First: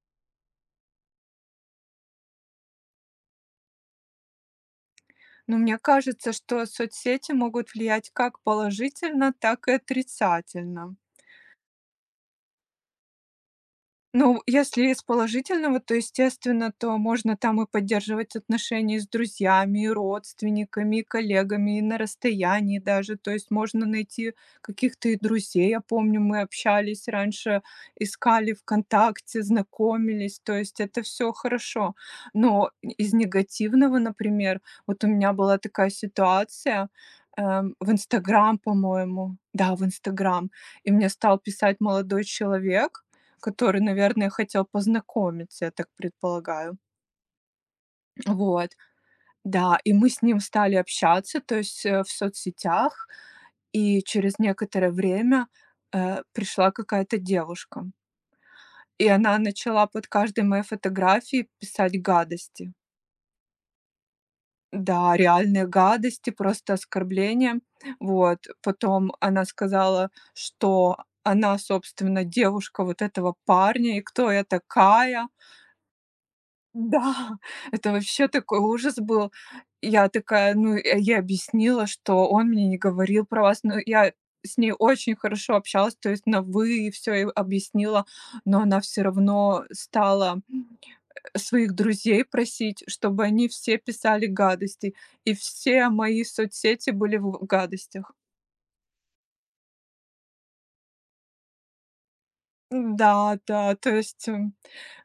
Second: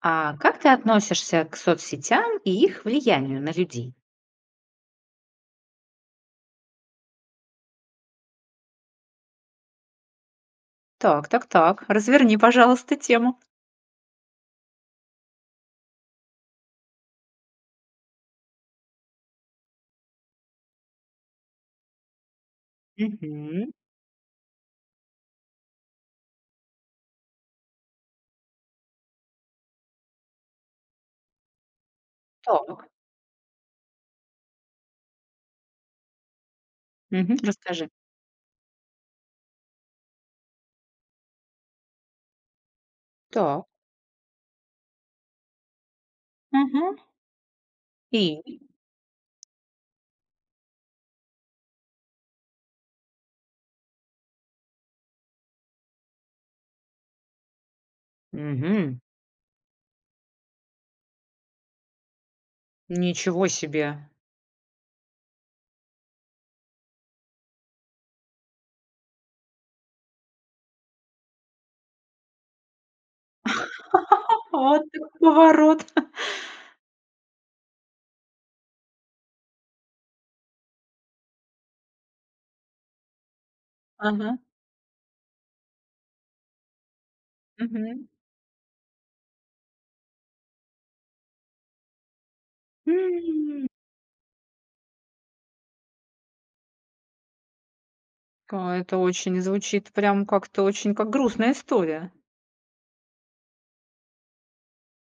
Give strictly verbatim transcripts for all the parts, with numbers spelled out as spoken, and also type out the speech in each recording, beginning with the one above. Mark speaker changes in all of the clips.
Speaker 1: А как ты относишься к соцсетям и их влиянию на людей?
Speaker 2: Но мне кажется, что соцсети могут влиять как положительно, так и отрицательно.
Speaker 1: Так, так, так. Разверни, пожалуйста, тему.
Speaker 2: Ну, если из положительного, то, естественно, то можно там и поддерживать отношения с друзьями, и родственниками, и коллегами, и на расстоянии даже. То есть
Speaker 1: Мгм.
Speaker 2: можно найти каких-то и друзей. Я помню, мы общались раньше, искали ВКонтакте, знакомились. То есть это все хорошо. Но
Speaker 1: Так.
Speaker 2: из негативного, например, вот у меня была такая ситуация
Speaker 1: Мгм.
Speaker 2: эм,
Speaker 1: Расскажи.
Speaker 2: в Инстаграм, по-моему. Да, в Инстаграм. И мне стал писать молодой человек,
Speaker 1: Так.
Speaker 2: который, наверное, хотел познакомиться, я так предполагаю.
Speaker 1: Мгм. И?
Speaker 2: Вот, да, и мы с ним стали общаться, то есть, э, в соцсетях, и через некоторое время, э, пришла какая-то девушка.
Speaker 1: Мгм.
Speaker 2: И она начала под каждой моей фотографией писать гадости.
Speaker 1: Ничего себе.
Speaker 2: Да, реальные гадости, просто оскорбления. Вот, потом она сказала, что она, собственно, девушка вот этого парня, и кто я
Speaker 1: Вот так
Speaker 2: такая.
Speaker 1: поворот.
Speaker 2: Да, это вообще такой ужас был. Я такая, ну, э, я ей объяснила, что он мне не говорил про вас, но я
Speaker 1: Ага.
Speaker 2: с ней очень хорошо общалась, то есть на вы и всё объяснила,
Speaker 1: Мгм.
Speaker 2: но она все равно стала своих друзей просить, чтобы они
Speaker 1: М.
Speaker 2: все писали гадости, и все мои соцсети были в гадостях.
Speaker 1: Ка- Это очень звучит прям как-то очень как грустная история.
Speaker 2: Да, да, то есть, м,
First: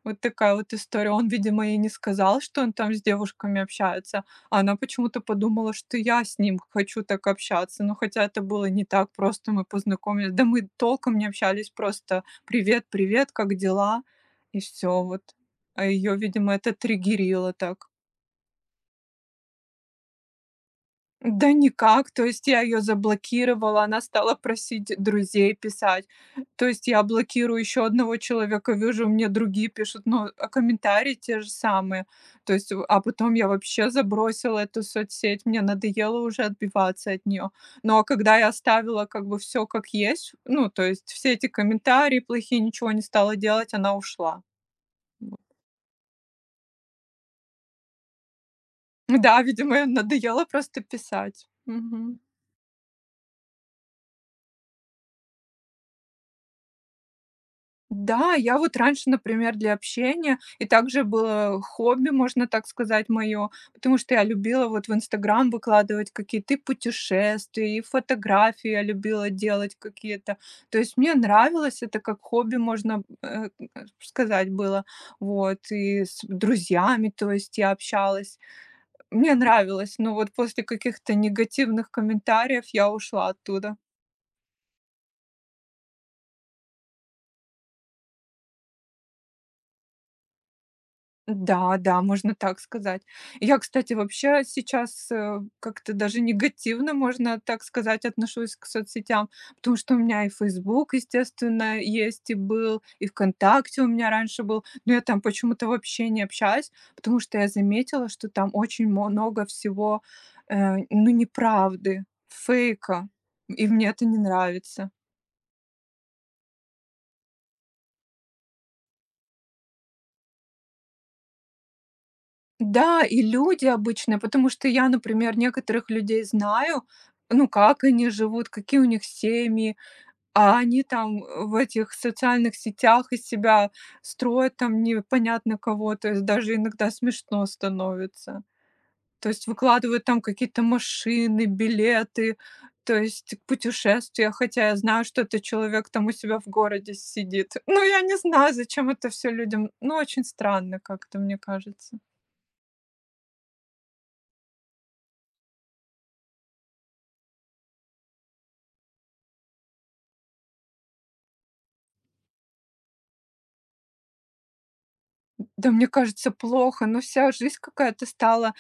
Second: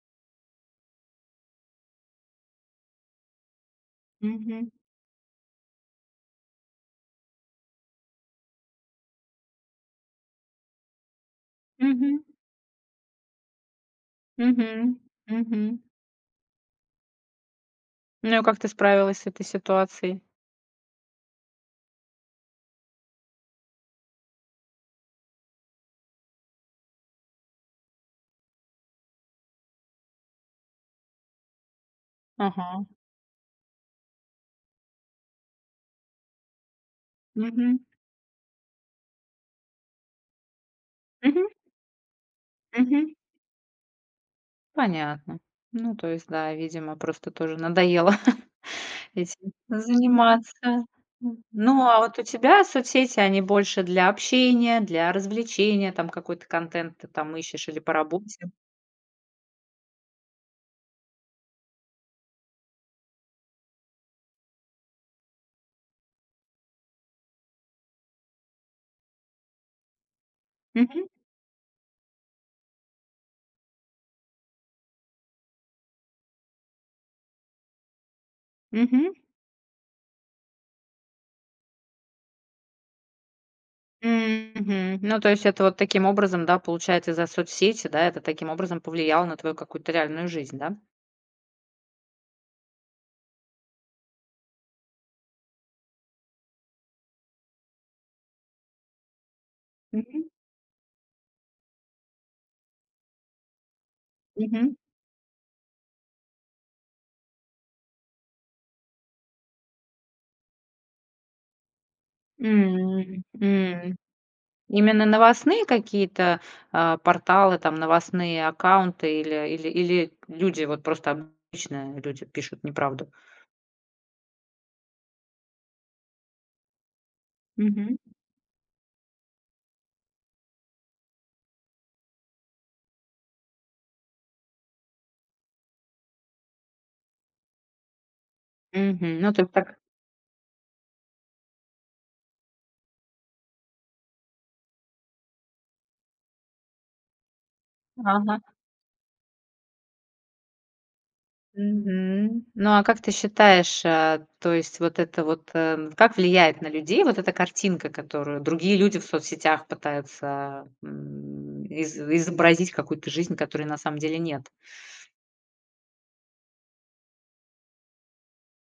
Speaker 2: вот такая вот история. Он, видимо, ей не сказал, что он там с девушками общается, а
Speaker 1: Мгм.
Speaker 2: она почему-то подумала, что я с ним хочу так общаться. Но хотя это было не так, просто мы познакомились. Да мы толком не общались, просто:
Speaker 1: Мгм.
Speaker 2: "Привет, привет, как дела?" И
Speaker 1: Мгм.
Speaker 2: все вот.
Speaker 1: Мгм.
Speaker 2: А ее, видимо, это триггерило так.
Speaker 1: Ну и как ты справилась с этой ситуацией?
Speaker 2: Да никак, то есть я ее заблокировала, она стала просить друзей писать. То есть я блокирую еще одного человека, вижу, мне другие пишут, ну, а комментарии те же самые. То есть, в
Speaker 1: Ага.
Speaker 2: а потом я вообще забросила эту соцсеть, мне надоело уже отбиваться от нее,
Speaker 1: Мгм.
Speaker 2: но а когда я оставила как бы все как есть, ну, то есть все
Speaker 1: Мгм.
Speaker 2: эти комментарии плохие, ничего не
Speaker 1: Мгм.
Speaker 2: стала делать, она ушла. Вот.
Speaker 1: Понятно. Ну, то есть, да, видимо, просто тоже надоело
Speaker 2: Да,
Speaker 1: этим
Speaker 2: видимо, ей надоело просто
Speaker 1: заниматься. М.
Speaker 2: писать.
Speaker 1: Ну, а вот
Speaker 2: Мгм.
Speaker 1: у тебя соцсети, они больше для общения, для развлечения, там какой-то контент ты там ищешь или по
Speaker 2: Да,
Speaker 1: работе?
Speaker 2: я вот раньше, например, для общения, и также было хобби, можно так сказать, мое, потому что я любила вот в Инстаграм выкладывать какие-то и путешествия, и фотографии я любила делать какие-то. То есть
Speaker 1: Мгм,
Speaker 2: мне нравилось это как хобби, можно э, э, сказать, было. Вот, и с друзьями, то есть я общалась.
Speaker 1: мгм,
Speaker 2: Мне нравилось, но вот после каких-то негативных комментариев я ушла оттуда.
Speaker 1: мгм. Ну, то есть это вот таким образом, да, получается, из-за соцсети, да, это таким образом повлияло на твою какую-то реальную жизнь, да?
Speaker 2: Да, да, можно так сказать. Я, кстати, вообще сейчас, э, как-то даже негативно, можно так сказать, отношусь к соцсетям, потому что у
Speaker 1: Мгм,
Speaker 2: меня и Facebook, естественно, есть и был, и "ВКонтакте" у меня раньше был,
Speaker 1: мгм.
Speaker 2: но я там почему-то вообще не общаюсь, потому что я заметила, что там очень мо- много всего, э, ну, неправды, фейка,
Speaker 1: М,
Speaker 2: и мне
Speaker 1: м.
Speaker 2: это не нравится.
Speaker 1: Именно новостные какие-то, а, порталы, там новостные аккаунты, или или или люди, вот просто обычные люди пишут
Speaker 2: Да,
Speaker 1: неправду?
Speaker 2: и люди обычные, потому что я, например, некоторых людей знаю, ну, как
Speaker 1: Мгм.
Speaker 2: они живут, какие у них семьи, а они там э, в этих социальных сетях из себя строят там непонятно кого, то есть даже иногда смешно становится.
Speaker 1: Мгм.
Speaker 2: То
Speaker 1: Ну, то
Speaker 2: есть
Speaker 1: есть так.
Speaker 2: выкладывают там какие-то машины, билеты, то есть путешествия, хотя я знаю, что этот человек там у себя в городе сидит. Ну, я не
Speaker 1: Ага.
Speaker 2: знаю, зачем это все людям. Ну, очень странно как-то, мне кажется.
Speaker 1: Мгм. Ну, а как ты считаешь, а, то есть вот это вот, э, как влияет на людей вот эта картинка, которую другие люди в соцсетях пытаются, м, из изобразить какую-то жизнь, которой на самом деле нет?
Speaker 2: Да, мне кажется, плохо, но вся жизнь какая-то стала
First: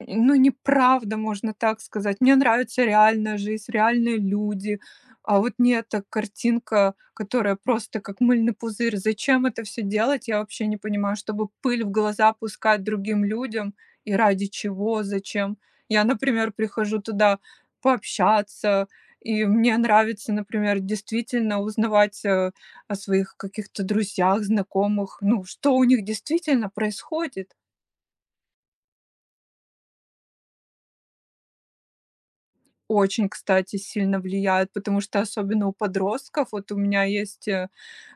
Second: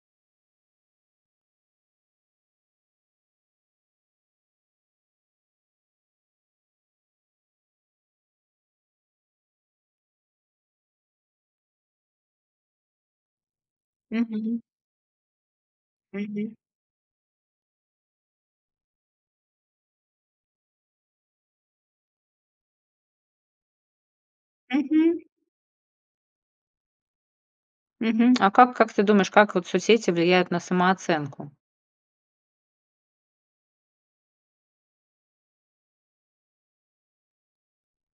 Speaker 2: ну, неправда, можно так сказать. Мне нравится реальная жизнь, реальные люди. А вот не эта картинка, которая просто как мыльный пузырь. Зачем это все делать, я вообще не понимаю. Чтобы пыль в глаза пускать другим людям и ради
Speaker 1: Мгм.
Speaker 2: чего, зачем. Я, например,
Speaker 1: Мгм.
Speaker 2: прихожу туда пообщаться, и мне нравится, например, действительно узнавать э, о своих каких-то друзьях, знакомых,
Speaker 1: Мгм.
Speaker 2: ну, что у них действительно происходит.
Speaker 1: Мгм. А как как ты думаешь, как вот соцсети влияют на самооценку?
Speaker 2: Очень, кстати, сильно влияют, потому что особенно у подростков, вот у меня есть, э,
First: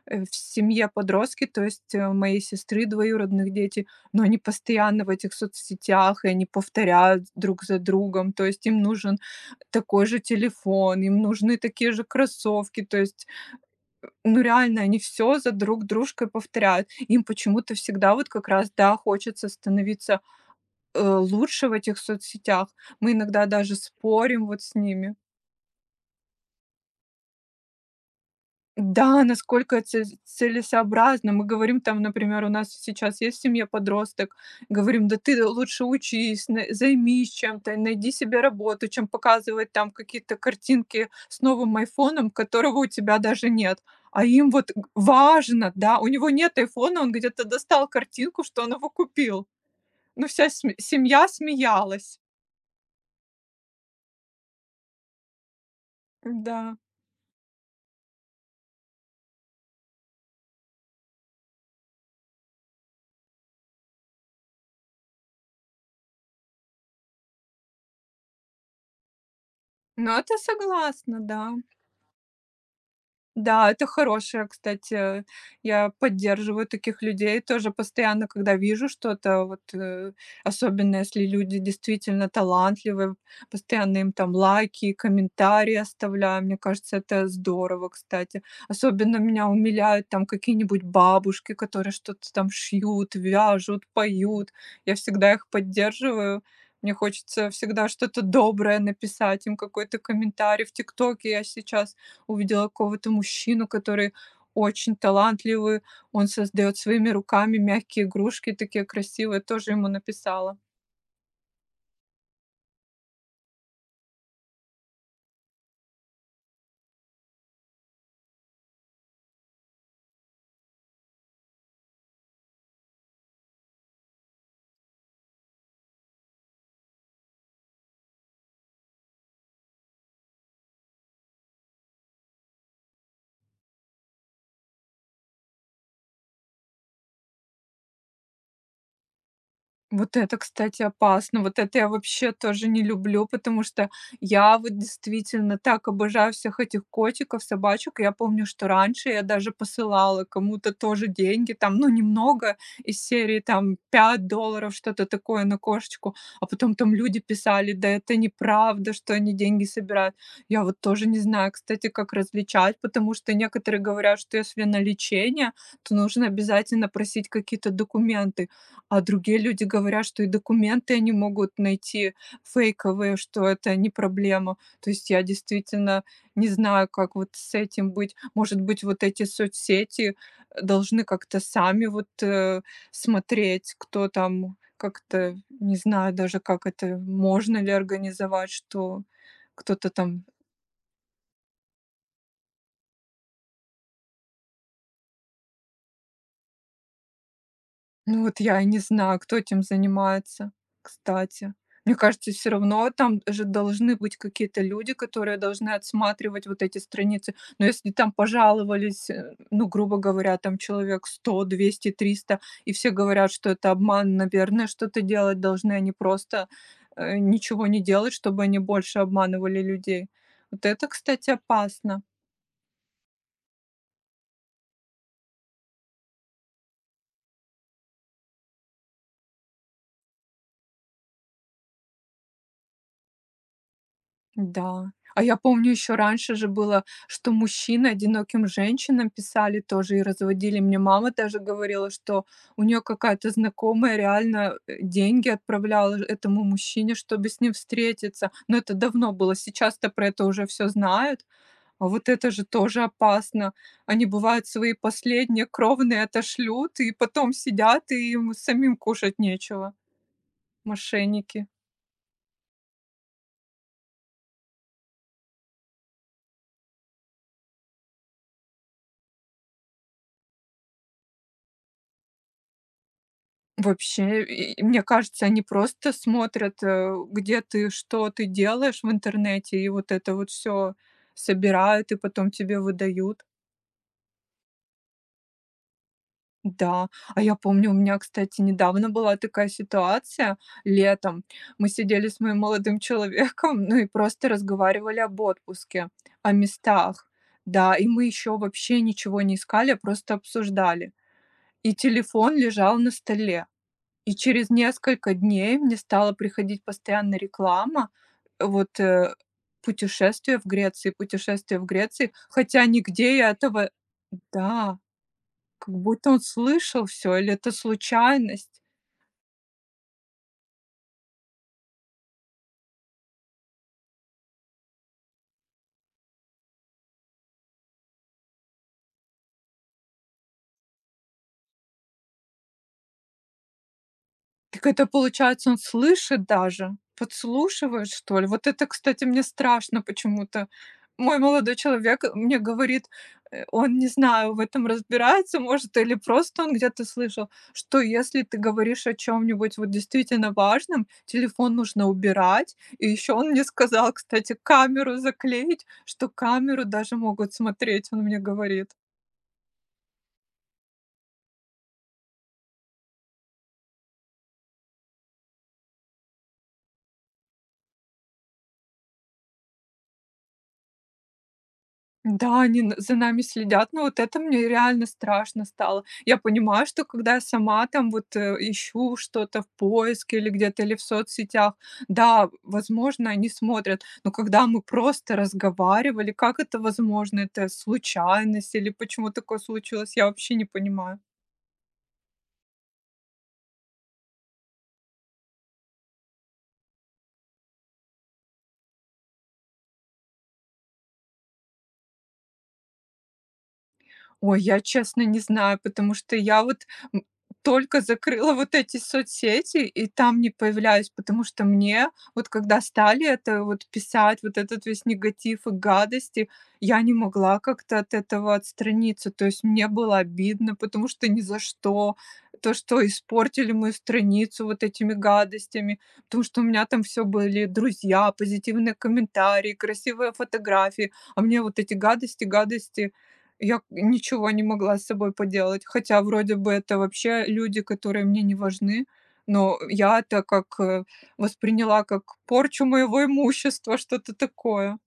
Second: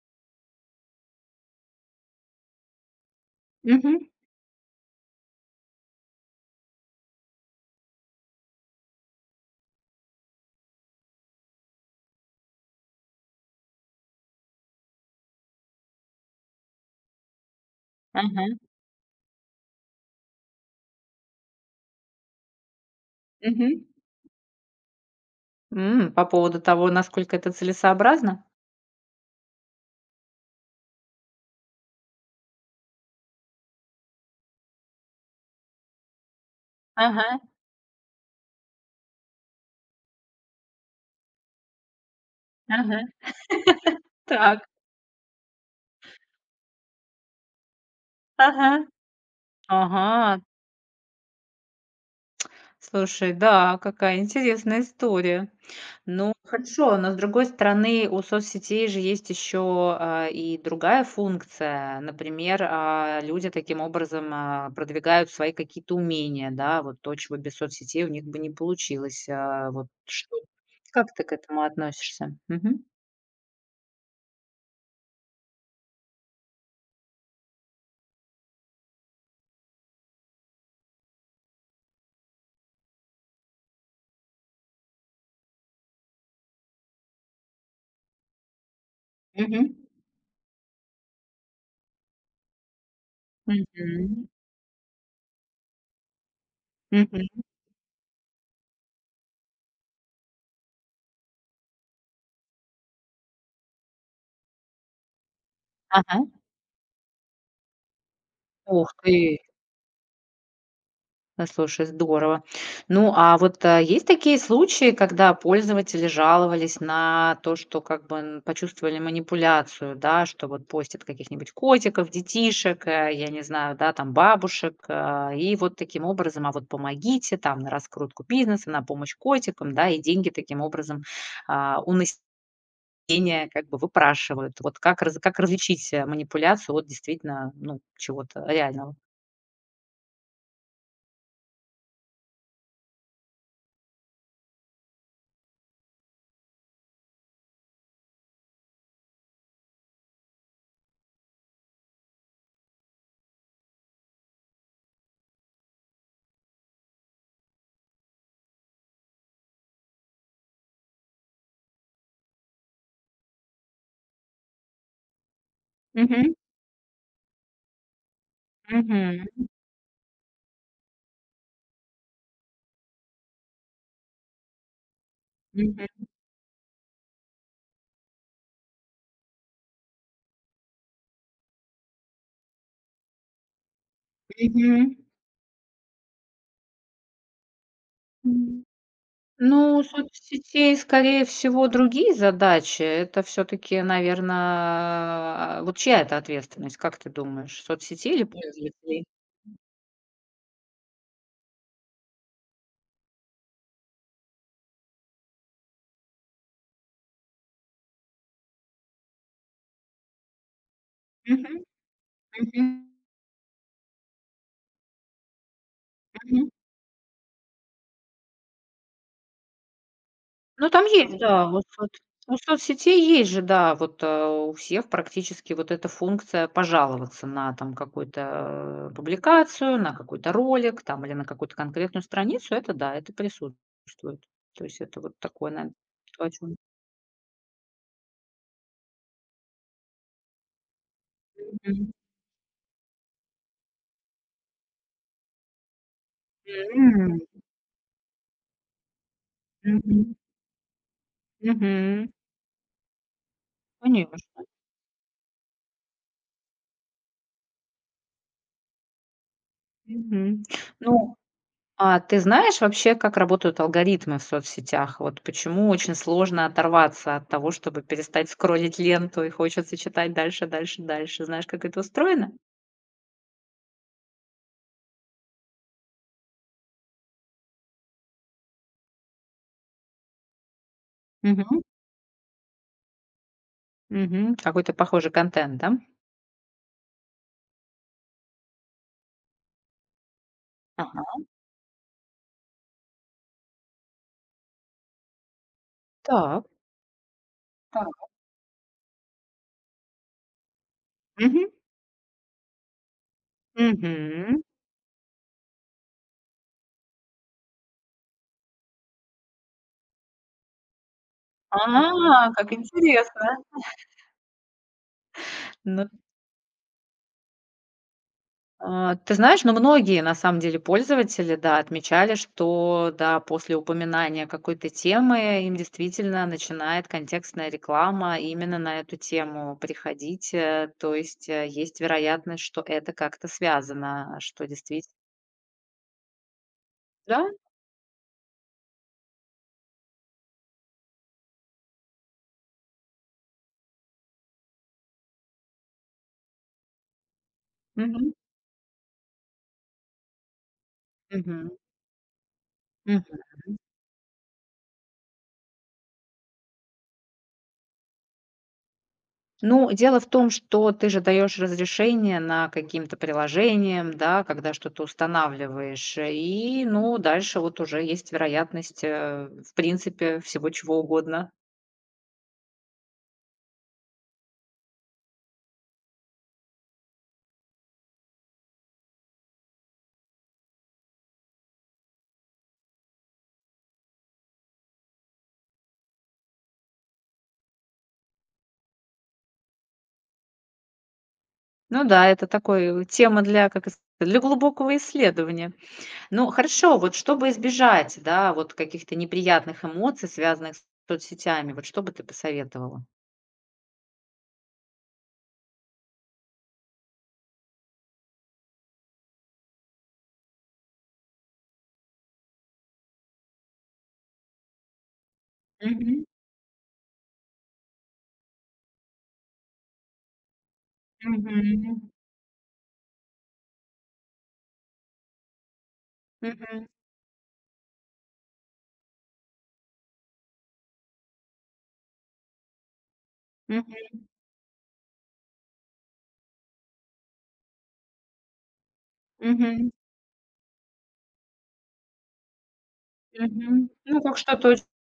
Speaker 2: э, в семье подростки, то есть, э, моей сестры двоюродных дети,
Speaker 1: Мгм.
Speaker 2: но они постоянно в этих соцсетях, и они повторяют друг за другом, то есть им нужен такой же телефон, им нужны такие же кроссовки, то есть, ну, реально они все за друг дружкой повторяют. Им почему-то всегда вот
Speaker 1: Ага.
Speaker 2: как раз, да, хочется становиться, э, лучше в этих соцсетях. Мы иногда даже
Speaker 1: Мгм.
Speaker 2: спорим вот с ними.
Speaker 1: М, по поводу того, насколько это целесообразно?
Speaker 2: Да, насколько це целесообразно. Мы говорим там, например, у нас сейчас есть в семье подросток, говорим, да ты лучше учись, на-
Speaker 1: Ага,
Speaker 2: займись чем-то, найди себе работу, чем показывать там какие-то картинки с новым айфоном, которого у
Speaker 1: ага.
Speaker 2: тебя даже нет. А им
Speaker 1: Так.
Speaker 2: вот г- важно, да, у него нет айфона, он где-то достал картинку, что
Speaker 1: Ага.
Speaker 2: он его купил.
Speaker 1: Ага.
Speaker 2: Ну, вся сме- семья смеялась.
Speaker 1: Слушай, да, какая интересная история. Ну,
Speaker 2: Да.
Speaker 1: хорошо, но с другой стороны, у соцсетей же есть еще, а, и другая функция. Например, а, люди таким образом, а, продвигают свои какие-то умения, да, вот то, чего без соцсетей у них бы не получилось. А, вот
Speaker 2: Но
Speaker 1: что
Speaker 2: это
Speaker 1: как
Speaker 2: согласна,
Speaker 1: ты к
Speaker 2: да.
Speaker 1: этому относишься? Мгм.
Speaker 2: Да, это хорошее, кстати. Я поддерживаю таких людей тоже постоянно, когда вижу что-то, вот, э, особенно если люди действительно талантливые, постоянно им там лайки, комментарии оставляю. Мне кажется, это здорово, кстати. Особенно меня
Speaker 1: Мгм.
Speaker 2: умиляют там какие-нибудь бабушки, которые что-то там шьют, вяжут,
Speaker 1: Мгм.
Speaker 2: поют. Я всегда их поддерживаю. Мне
Speaker 1: Мгм.
Speaker 2: хочется всегда что-то доброе написать им, какой-то комментарий. В ТикТоке я сейчас увидела какого-то мужчину, который очень талантливый. Он
Speaker 1: Ага.
Speaker 2: создает своими руками мягкие игрушки, такие
Speaker 1: Ух ты!
Speaker 2: красивые, тоже ему написала.
Speaker 1: А, слушай, здорово. Ну, а вот, а, есть такие случаи, когда пользователи жаловались на то, что как бы н почувствовали манипуляцию, да, что вот постят каких-нибудь котиков, детишек, э, я не знаю, да, там бабушек, а, и вот таким образом: «А вот помогите там на раскрутку бизнеса, на помощь котикам», да, и деньги таким образом, а, у населения как бы выпрашивают. Вот как раз как различить, э, манипуляцию от действительно, ну, чего-то реального?
Speaker 2: Вот это, кстати, опасно. Вот это я вообще тоже не люблю, потому что я вот действительно так обожаю всех этих котиков, собачек. Я помню, что раньше я даже посылала кому-то тоже деньги, там, ну, немного из серии там пять долларов, что-то такое на кошечку. А потом там люди писали, да это неправда, что они деньги собирают. Я вот тоже не знаю, кстати, как различать, потому что некоторые говорят, что если на лечение, то нужно
Speaker 1: Мгм,
Speaker 2: обязательно просить какие-то документы. А
Speaker 1: мгм,
Speaker 2: другие люди говорят, что и документы они могут найти фейковые, что это не проблема. То есть я действительно
Speaker 1: мгм,
Speaker 2: не знаю, как вот с этим быть. Может быть, вот эти соцсети должны как-то сами вот э, смотреть, кто там
Speaker 1: мгм.
Speaker 2: как-то, не знаю даже, как это, можно ли организовать,
Speaker 1: М.
Speaker 2: что
Speaker 1: Ну, у
Speaker 2: кто-то там.
Speaker 1: соцсетей, скорее всего, другие задачи. Это все таки наверное, вот чья это ответственность, как ты думаешь, соцсетей
Speaker 2: Ну
Speaker 1: или
Speaker 2: вот я и не
Speaker 1: пользователей?
Speaker 2: знаю, кто этим занимается, кстати. Мне кажется, все равно там же должны быть какие-то люди, которые должны отсматривать вот эти страницы. Но если там пожаловались, э, ну, грубо говоря, там человек сто,
Speaker 1: Мгм,
Speaker 2: двести, триста,
Speaker 1: мгм,
Speaker 2: и все говорят, что это обман, наверное, что-то делать должны, они просто,
Speaker 1: мгм.
Speaker 2: э, ничего не делать, чтобы они больше обманывали людей. Вот
Speaker 1: Ну, там
Speaker 2: это,
Speaker 1: есть,
Speaker 2: кстати,
Speaker 1: да, вот соц
Speaker 2: опасно.
Speaker 1: у соцсетей есть же, да, вот, э, у всех практически вот эта функция — пожаловаться на там какую-то э, публикацию, на какой-то ролик там или на какую-то конкретную страницу. Это да, это присутствует. То есть
Speaker 2: Да.
Speaker 1: это вот
Speaker 2: А я
Speaker 1: такое,
Speaker 2: помню,
Speaker 1: наверное.
Speaker 2: еще
Speaker 1: То, о
Speaker 2: раньше же
Speaker 1: чём...
Speaker 2: было, что мужчины одиноким женщинам писали тоже и разводили. Мне мама даже говорила, что у нее какая-то знакомая реально э, деньги отправляла этому мужчине,
Speaker 1: М,
Speaker 2: чтобы с ним встретиться. Но это давно было. Сейчас-то про
Speaker 1: мгм,
Speaker 2: это уже все знают. А
Speaker 1: мгм.
Speaker 2: вот это же тоже опасно. Они
Speaker 1: Конечно.
Speaker 2: бывают свои последние кровные отошлют, и потом сидят, и им самим кушать нечего.
Speaker 1: Мгм. Ну,
Speaker 2: Мошенники.
Speaker 1: а ты знаешь вообще, как работают алгоритмы в соцсетях? Вот почему очень сложно оторваться от того, чтобы перестать скроллить ленту, и хочется читать дальше, дальше, дальше. Знаешь, как это устроено?
Speaker 2: Вообще, и и мне кажется, они просто смотрят, э, где ты, что ты делаешь в интернете, и вот это вот все
Speaker 1: Мгм,
Speaker 2: собирают и потом тебе выдают.
Speaker 1: мгм. Какой-то похожий контент, да?
Speaker 2: Да, а я помню, у меня, кстати, недавно была такая ситуация
Speaker 1: Ага.
Speaker 2: летом. Мы сидели с моим молодым человеком, ну и просто разговаривали об отпуске, о
Speaker 1: Так,
Speaker 2: местах. Да, и мы
Speaker 1: так.
Speaker 2: еще вообще ничего не искали, а просто обсуждали.
Speaker 1: Мгм,
Speaker 2: И телефон лежал на столе. И
Speaker 1: мгм.
Speaker 2: через несколько дней мне стала приходить постоянно реклама, э, вот, э, путешествие в Греции, путешествие в Греции,
Speaker 1: А, как
Speaker 2: хотя нигде я
Speaker 1: интересно.
Speaker 2: этого. Да, как
Speaker 1: Ну,
Speaker 2: будто он слышал все или это случайность.
Speaker 1: А, ты знаешь, но многие, на самом деле, пользователи, да, отмечали, что, да, после упоминания какой-то темы им действительно начинает контекстная реклама именно на эту тему приходить. Э, то есть, э, есть вероятность, что это как-то связано, а что
Speaker 2: Так это
Speaker 1: действительно...
Speaker 2: получается, он слышит даже,
Speaker 1: Да?
Speaker 2: подслушивает, что ли? Вот это, кстати, мне страшно почему-то. Мой молодой человек мне говорит, э, он, не знаю, в этом разбирается, может, или просто он где-то слышал, что
Speaker 1: Мгм.
Speaker 2: если ты говоришь о чем-нибудь вот действительно важном,
Speaker 1: Мгм.
Speaker 2: телефон нужно убирать. И еще он мне сказал, кстати, камеру заклеить, что камеру даже могут смотреть, он мне говорит.
Speaker 1: Ну, дело в том, что ты же даешь разрешение на каким-то приложениям, да, когда что-то устанавливаешь, и, ну, дальше вот уже есть вероятность, э, в принципе, всего чего угодно.
Speaker 2: Да, они н за нами следят, но вот это мне реально страшно стало. Я понимаю, что когда я сама там вот, э, ищу что-то в поиске или где-то, или в соцсетях, да, возможно, они смотрят, но когда мы просто разговаривали, как это возможно? Это случайность или почему такое случилось, я вообще не понимаю.
Speaker 1: Ну да, это такой тема для, как это сказать, для глубокого исследования. Ну, хорошо, вот чтобы избежать, да, вот каких-то неприятных эмоций, связанных с соцсетями, вот что бы ты посоветовала?
Speaker 2: Ой, я честно не знаю, потому что я вот, м, только закрыла вот эти соцсети и там не появляюсь, потому что мне вот когда стали это вот писать, вот этот весь негатив и
Speaker 1: Мгм,
Speaker 2: гадости, я не могла как-то от этого отстраниться. То есть мне было обидно, потому что
Speaker 1: мгм,
Speaker 2: ни за
Speaker 1: мгм,
Speaker 2: что. То, что испортили мою страницу вот этими гадостями, потому что у меня
Speaker 1: мгм,
Speaker 2: там все были друзья, позитивные комментарии, красивые фотографии, а мне вот эти гадости, гадости я
Speaker 1: мгм.
Speaker 2: ничего не могла с собой поделать, хотя вроде бы это вообще люди, которые мне не важны, но я это как, э, восприняла как порчу моего
Speaker 1: Мгм.
Speaker 2: имущества,
Speaker 1: Ну,
Speaker 2: что-то
Speaker 1: как что-то
Speaker 2: такое.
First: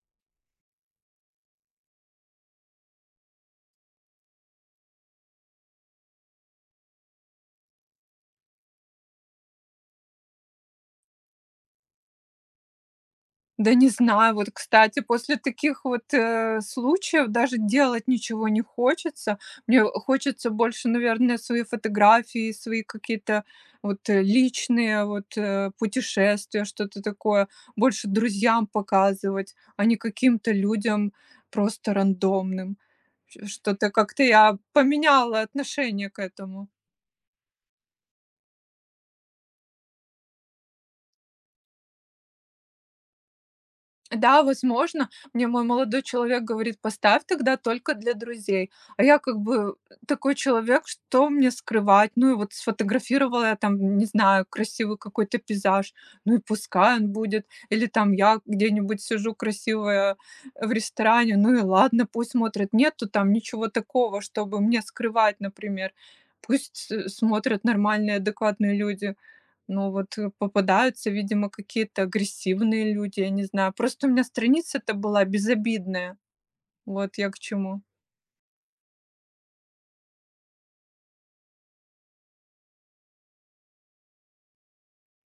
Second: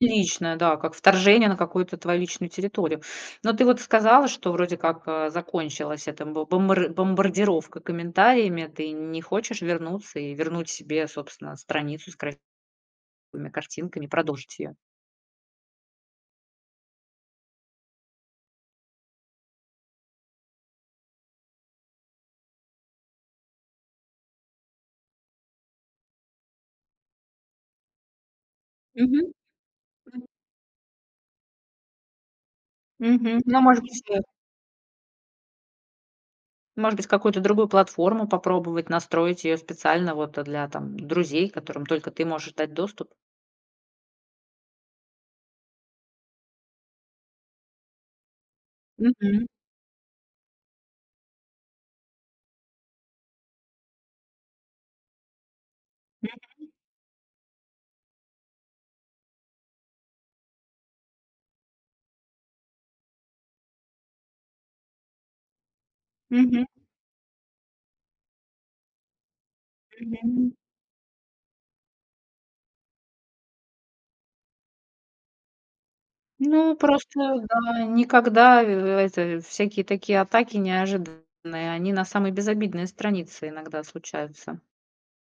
Speaker 1: личное, да, как вторжение на какую-то твою личную территорию. Но ты вот сказала, что вроде как, а, закончилась эта бо бомбар бомбардировка комментариями. Ты не хочешь вернуться и вернуть себе, собственно, страницу с красивыми
Speaker 2: Да не
Speaker 1: картинками,
Speaker 2: знаю, вот,
Speaker 1: продолжить ее?
Speaker 2: кстати, после таких вот, э, случаев даже делать ничего не хочется. Мне хочется больше, наверное, свои фотографии, свои какие-то вот, э, личные вот, э, путешествия, что-то такое, больше друзьям
Speaker 1: Мгм,
Speaker 2: показывать, а не каким-то людям просто рандомным.
Speaker 1: мгм.
Speaker 2: Ш
Speaker 1: Ну, может
Speaker 2: что-то
Speaker 1: быть, э,
Speaker 2: как-то я поменяла отношение к этому.
Speaker 1: может быть, какую-то другую платформу попробовать настроить ее специально вот, э, для там друзей, которым только ты можешь дать доступ?
Speaker 2: Да, возможно. Мне мой молодой человек говорит: "Поставь тогда только для друзей". А я как
Speaker 1: Мгм,
Speaker 2: бы такой человек, что мне скрывать? Ну и вот сфотографировала я там, не знаю, красивый какой-то пейзаж,
Speaker 1: м,
Speaker 2: ну и пускай он будет. Или там я где-нибудь сижу красивая в ресторане, ну и ладно, пусть смотрят. Нету там ничего такого, чтобы мне скрывать, например.
Speaker 1: мгм,
Speaker 2: Пусть, э, смотрят нормальные, адекватные люди. Ну вот, э,
Speaker 1: мгм.
Speaker 2: попадаются, видимо, какие-то агрессивные люди, я не знаю. Просто у меня страница-то была безобидная.
Speaker 1: Ну,
Speaker 2: Вот я к
Speaker 1: просто,
Speaker 2: чему.
Speaker 1: да, никогда, э, это, всякие такие атаки неожиданные, они на самые безобидные страницы иногда случаются.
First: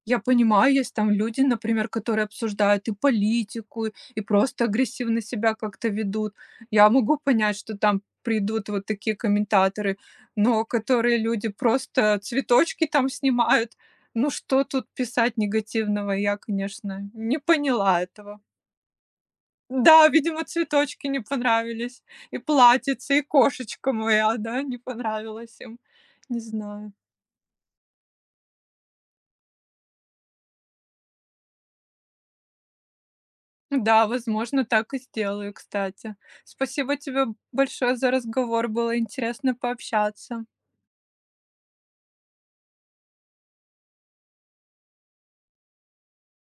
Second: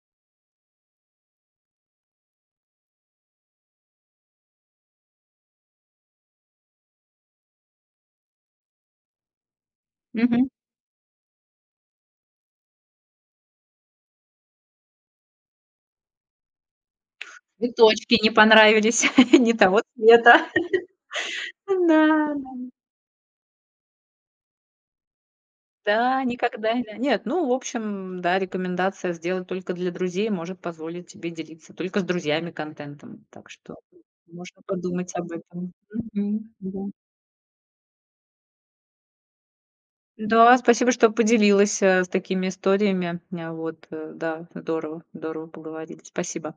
Speaker 2: Я понимаю, есть там люди, например, которые обсуждают и политику, и просто агрессивно себя как-то ведут. Я могу понять, что там придут вот такие комментаторы,
Speaker 1: Мгм.
Speaker 2: но которые люди просто цветочки там снимают. Ну что тут писать негативного? Я, конечно, не поняла
Speaker 1: Цветочки не
Speaker 2: этого.
Speaker 1: понравились, не того
Speaker 2: Да, видимо,
Speaker 1: цвета.
Speaker 2: цветочки не понравились,
Speaker 1: Да,
Speaker 2: и платьице, и кошечка моя, да, не понравилась им.
Speaker 1: да,
Speaker 2: Не
Speaker 1: никогда
Speaker 2: знаю.
Speaker 1: не Нет, ну, в общем, да, рекомендация сделать только для друзей может позволить тебе делиться только с друзьями контентом. Так что
Speaker 2: Да,
Speaker 1: можно
Speaker 2: возможно, так и
Speaker 1: подумать об
Speaker 2: сделаю,
Speaker 1: этом.
Speaker 2: кстати.
Speaker 1: Мгм, да.
Speaker 2: Спасибо тебе большое за разговор. Было интересно пообщаться.
Speaker 1: Да, спасибо, что поделилась, э, с такими историями. А, вот, э, да, здорово, здорово поговорили. Спасибо.